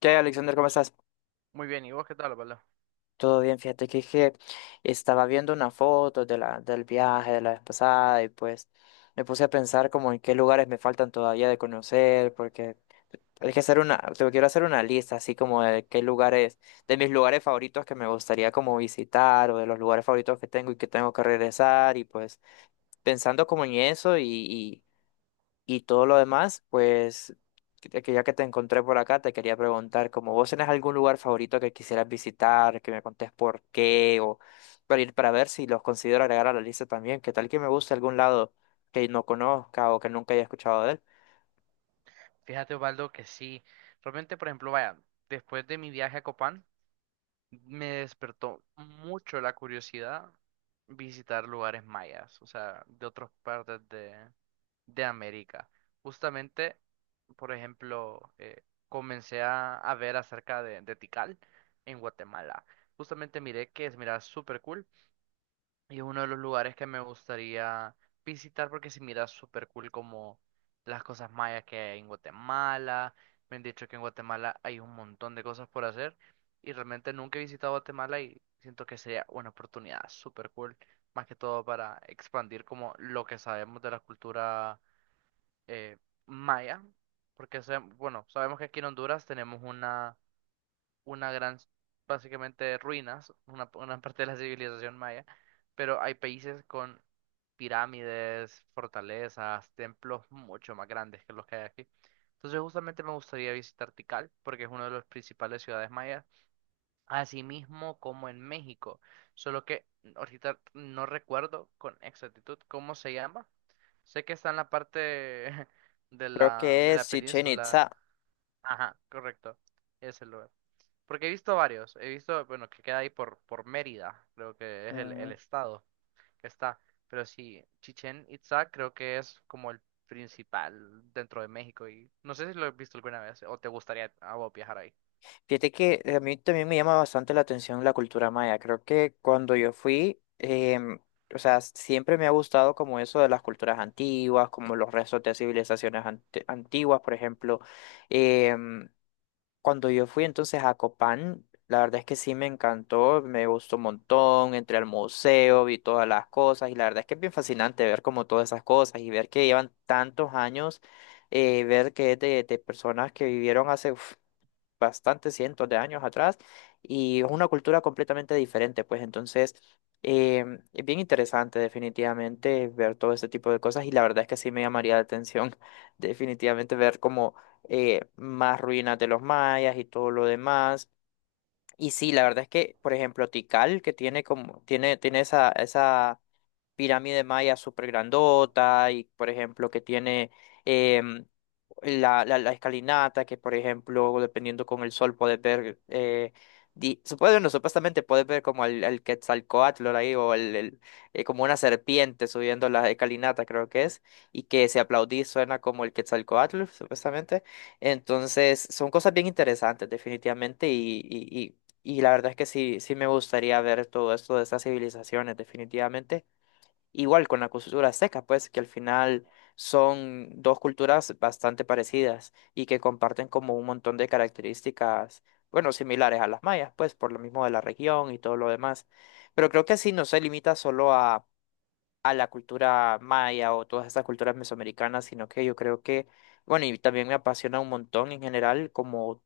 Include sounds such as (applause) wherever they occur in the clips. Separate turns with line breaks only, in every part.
¿Qué hay, Alexander? ¿Cómo estás?
Muy bien, ¿y vos qué tal, Osvaldo?
Todo bien, fíjate que estaba viendo una foto de del viaje de la vez pasada y pues me puse a pensar como en qué lugares me faltan todavía de conocer, porque hay que hacer te quiero hacer una lista así como de qué lugares, de mis lugares favoritos que me gustaría como visitar o de los lugares favoritos que tengo y que tengo que regresar y pues pensando como en eso y todo lo demás, pues, que ya que te encontré por acá, te quería preguntar, como vos tenés algún lugar favorito que quisieras visitar, que me contés por qué, o para ir para ver si los considero agregar a la lista también, que tal que me guste algún lado que no conozca o que nunca haya escuchado de él.
Fíjate, Osvaldo, que sí. Realmente, por ejemplo, vaya, después de mi viaje a Copán, me despertó mucho la curiosidad visitar lugares mayas, o sea, de otras partes de América. Justamente, por ejemplo, comencé a ver acerca de Tikal en Guatemala. Justamente miré que es, mira, súper cool. Y es uno de los lugares que me gustaría visitar porque se mira súper cool como las cosas mayas que hay en Guatemala. Me han dicho que en Guatemala hay un montón de cosas por hacer y realmente nunca he visitado Guatemala y siento que sería una oportunidad súper cool, más que todo para expandir como lo que sabemos de la cultura eh, maya. Porque, bueno, sabemos que aquí en Honduras tenemos una gran, básicamente ruinas, una parte de la civilización maya, pero hay países con pirámides, fortalezas, templos mucho más grandes que los que hay aquí. Entonces justamente me gustaría visitar Tikal, porque es una de las principales ciudades mayas, así mismo como en México, solo que ahorita no recuerdo con exactitud cómo se llama. Sé que está en la parte (laughs) de
Creo
la,
que
de
es
la
Chichen
península.
Itza.
Ajá, correcto. Ese lugar. Porque he visto varios. He visto, bueno, que queda ahí por Mérida, creo que es el estado que está. Pero sí, Chichén Itzá creo que es como el principal dentro de México. Y no sé si lo has visto alguna vez o te gustaría a vos viajar ahí.
Fíjate que a mí también me llama bastante la atención la cultura maya. Creo que cuando yo fui, o sea, siempre me ha gustado como eso de las culturas antiguas, como los restos de civilizaciones antiguas, por ejemplo. Em, Cuando yo fui entonces a Copán, la verdad es que sí me encantó, me gustó un montón, entré al museo, vi todas las cosas y la verdad es que es bien fascinante ver como todas esas cosas y ver que llevan tantos años, ver que es de personas que vivieron hace uf, bastantes cientos de años atrás y es una cultura completamente diferente, pues entonces eh, es bien interesante definitivamente ver todo este tipo de cosas y la verdad es que sí me llamaría la atención (laughs) definitivamente ver como más ruinas de los mayas y todo lo demás. Y sí, la verdad es que, por ejemplo, Tikal, que tiene como, tiene esa pirámide maya súper grandota y, por ejemplo, que tiene em, la escalinata, que por ejemplo, dependiendo con el sol, puedes ver, di- supuesto no, supuestamente puedes ver como el Quetzalcóatl ahí, o como una serpiente subiendo la escalinata, creo que es, y que si aplaudís suena como el Quetzalcóatl, supuestamente. Entonces, son cosas bien interesantes, definitivamente, y la verdad es que sí, sí me gustaría ver todo esto de estas civilizaciones, definitivamente. Igual con la cultura azteca, pues que al final son dos culturas bastante parecidas y que comparten como un montón de características, bueno, similares a las mayas, pues por lo mismo de la región y todo lo demás. Pero creo que sí no se limita solo a la cultura maya o todas estas culturas mesoamericanas, sino que yo creo que, bueno, y también me apasiona un montón en general como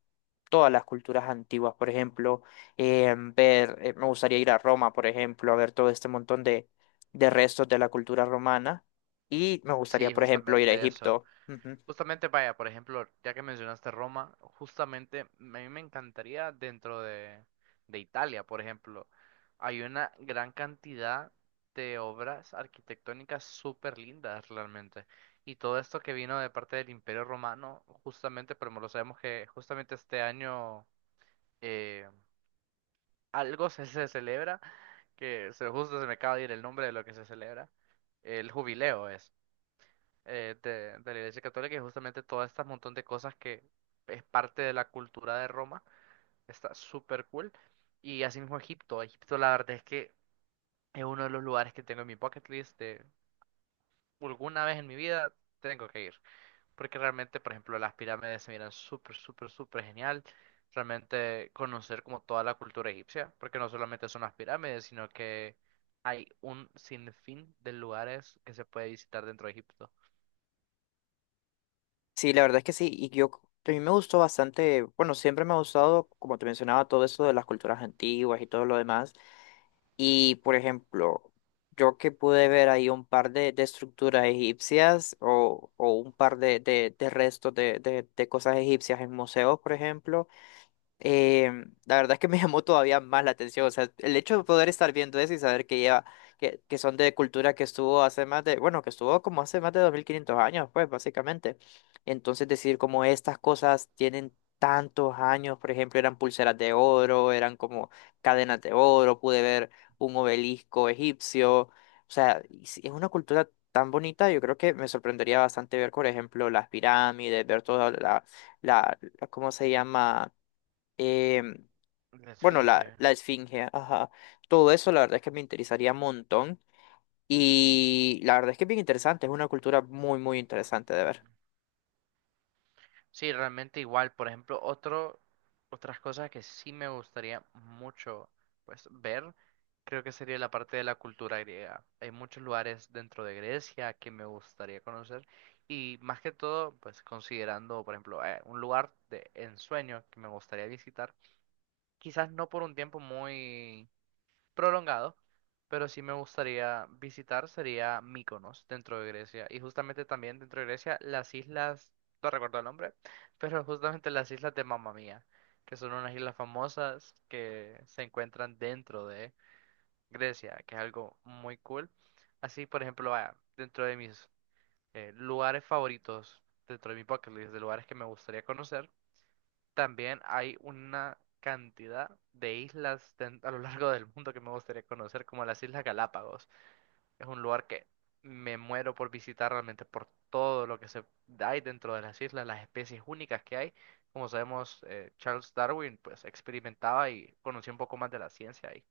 todas las culturas antiguas, por ejemplo, me gustaría ir a Roma, por ejemplo, a ver todo este montón de restos de la cultura romana y me gustaría,
Sí,
por ejemplo, ir a
justamente eso.
Egipto. Ujú.
Justamente, vaya, por ejemplo, ya que mencionaste Roma, justamente a mí me encantaría dentro de Italia, por ejemplo, hay una gran cantidad de obras arquitectónicas súper lindas realmente. Y todo esto que vino de parte del Imperio Romano, justamente, pero lo sabemos que justamente este año eh, algo se celebra, que se, justo se me acaba de ir el nombre de lo que se celebra, el jubileo de la Iglesia Católica y justamente todo este montón de cosas que es parte de la cultura de Roma. Está súper cool. Y asimismo Egipto. Egipto la verdad es que es uno de los lugares que tengo en mi bucket list de alguna vez en mi vida tengo que ir. Porque realmente, por ejemplo, las pirámides se miran súper, súper, súper genial. Realmente conocer como toda la cultura egipcia, porque no solamente son las pirámides, sino que hay un sinfín de lugares que se puede visitar dentro de Egipto.
Sí, la verdad es que sí, a mí me gustó bastante, bueno, siempre me ha gustado, como te mencionaba, todo eso de las culturas antiguas y todo lo demás, y por ejemplo, yo que pude ver ahí un par de estructuras egipcias o un par de restos de cosas egipcias en museos, por ejemplo, la verdad es que me (laughs) llamó todavía más la atención. O sea, el hecho de poder estar viendo eso y saber que lleva, que son de cultura que estuvo hace más de, bueno, que estuvo como hace más de 2500 años, pues, básicamente. Entonces, decir como estas cosas tienen tantos años, por ejemplo, eran pulseras de oro, eran como cadenas de oro, pude ver un obelisco egipcio. O sea, y si es una cultura tan bonita, yo creo que me sorprendería bastante ver, por ejemplo, las pirámides, ver toda ¿cómo se llama? em,
La
bueno,
Esfinge.
la esfinge, ajá. Todo eso la verdad es que me interesaría un montón. Y la verdad es que es bien interesante, es una cultura muy, muy interesante de ver.
Sí, realmente igual. Por ejemplo, otro, otras cosas que sí me gustaría mucho pues ver, creo que sería la parte de la cultura griega. Hay muchos lugares dentro de Grecia que me gustaría conocer y más que todo, pues considerando, por ejemplo, un lugar de ensueño que me gustaría visitar, quizás no por un tiempo muy prolongado, pero sí me gustaría visitar sería Mykonos dentro de Grecia y justamente también dentro de Grecia las islas, no recuerdo el nombre, (laughs) pero justamente las islas de Mamma Mía, que son unas islas famosas que se encuentran dentro de Grecia, que es algo muy cool. Así, por ejemplo, vaya, dentro de mis lugares favoritos, dentro de mi bucket list de lugares que me gustaría conocer, también hay una cantidad de islas a lo largo del mundo que me gustaría conocer, como las Islas Galápagos. Es un lugar que me muero por visitar realmente por todo lo que se hay dentro de las islas, las especies únicas que hay. Como sabemos, Charles Darwin pues experimentaba y conocía un poco más de la ciencia ahí.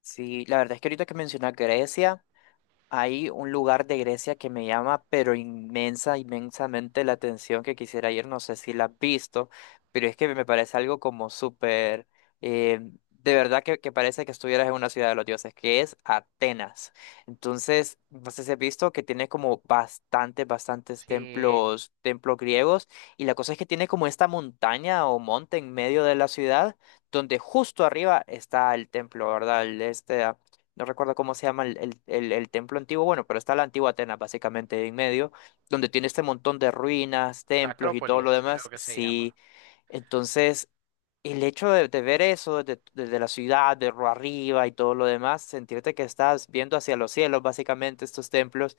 Sí, la verdad es que ahorita que mencionas Grecia. Hay un lugar de Grecia que me llama, pero inmensa, inmensamente la atención que quisiera ir. No sé si la has visto, pero es que me parece algo como súper, eh, de verdad que parece que estuvieras en una ciudad de los dioses, que es Atenas. Entonces, no sé si has visto que tiene como bastantes, bastantes
Sí,
templos, templos griegos, y la cosa es que tiene como esta montaña o monte en medio de la ciudad, donde justo arriba está el templo, ¿verdad? El este no recuerdo cómo se llama el templo antiguo, bueno, pero está la antigua Atenas básicamente en medio, donde tiene este montón de ruinas,
la
templos y todo lo
Acrópolis creo
demás.
que se
Sí,
llama.
entonces el hecho de ver eso desde la ciudad, de arriba y todo lo demás, sentirte que estás viendo hacia los cielos básicamente estos templos,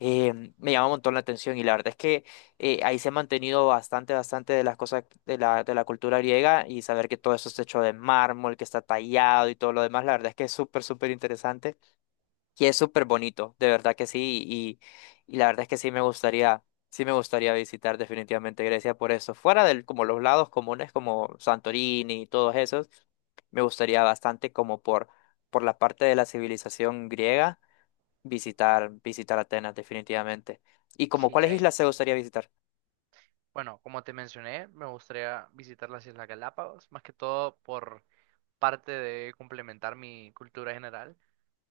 me llama un montón la atención y la verdad es que ahí se ha mantenido bastante, bastante de las cosas de de la cultura griega y saber que todo eso es hecho de mármol, que está tallado y todo lo demás, la verdad es que es súper, súper interesante y es súper bonito, de verdad que sí, y la verdad es que sí me gustaría visitar definitivamente Grecia por eso, fuera de como los lados comunes como Santorini y todos esos, me gustaría bastante como por la parte de la civilización griega visitar, visitar Atenas definitivamente. ¿Y como
Sí,
cuáles islas se gustaría visitar?
bueno, como te mencioné, me gustaría visitar las Islas Galápagos, más que todo por parte de complementar mi cultura general,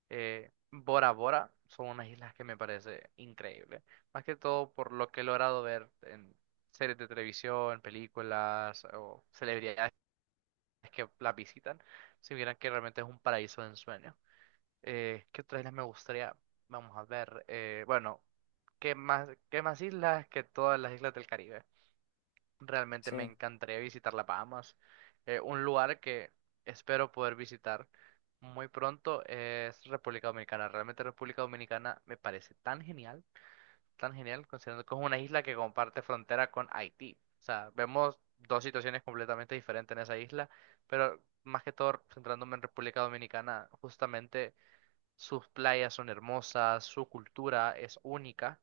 Bora Bora son unas islas que me parece increíble. Más que todo por lo que he logrado ver en series de televisión, películas o celebridades que las visitan, si vieran que realmente es un paraíso de ensueño. ¿Qué otras islas me gustaría? Vamos a ver. Bueno, qué más islas que todas las islas del Caribe? Realmente me
Sí.
encantaría visitar la Bahamas. Un lugar que espero poder visitar muy pronto es República Dominicana. Realmente República Dominicana me parece tan genial, considerando que es una isla que comparte frontera con Haití. O sea, vemos dos situaciones completamente diferentes en esa isla, pero más que todo centrándome en República Dominicana, justamente sus playas son hermosas, su cultura es única,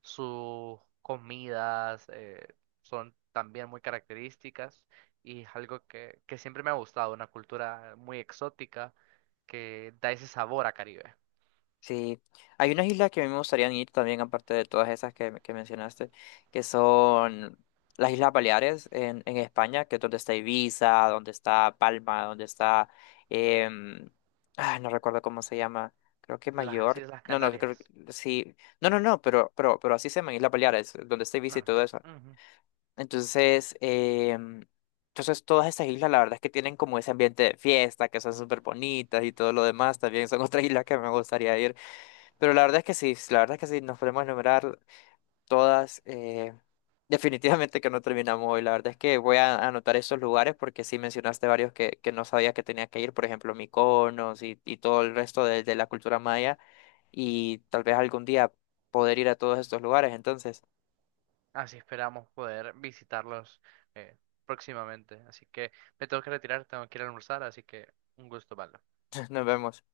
sus comidas son también muy características y es algo que siempre me ha gustado, una cultura muy exótica que da ese sabor a Caribe.
Sí, hay unas islas que a mí me gustaría ir también, aparte de todas esas que mencionaste, que son las Islas Baleares en España, que es donde está Ibiza, donde está Palma, donde está, em, no recuerdo cómo se llama, creo que
Las
Mayor,
Islas
no, no, creo que
Canarias.
sí, no, no, no, pero así se llaman Islas Baleares, donde está Ibiza y
Ah, ok.
todo eso.
Ujú.
Entonces, entonces todas estas islas, la verdad es que tienen como ese ambiente de fiesta, que son súper bonitas y todo lo demás, también son otras islas que me gustaría ir. Pero la verdad es que sí, la verdad es que sí, nos podemos enumerar todas. Definitivamente que no terminamos hoy. La verdad es que voy a anotar esos lugares porque sí mencionaste varios que no sabía que tenía que ir, por ejemplo, Mykonos y todo el resto de la cultura maya. Y tal vez algún día poder ir a todos estos lugares. Entonces,
Así esperamos poder visitarlos eh, próximamente. Así que me tengo que retirar, tengo que ir a almorzar, así que un gusto, vale.
(laughs) nos vemos.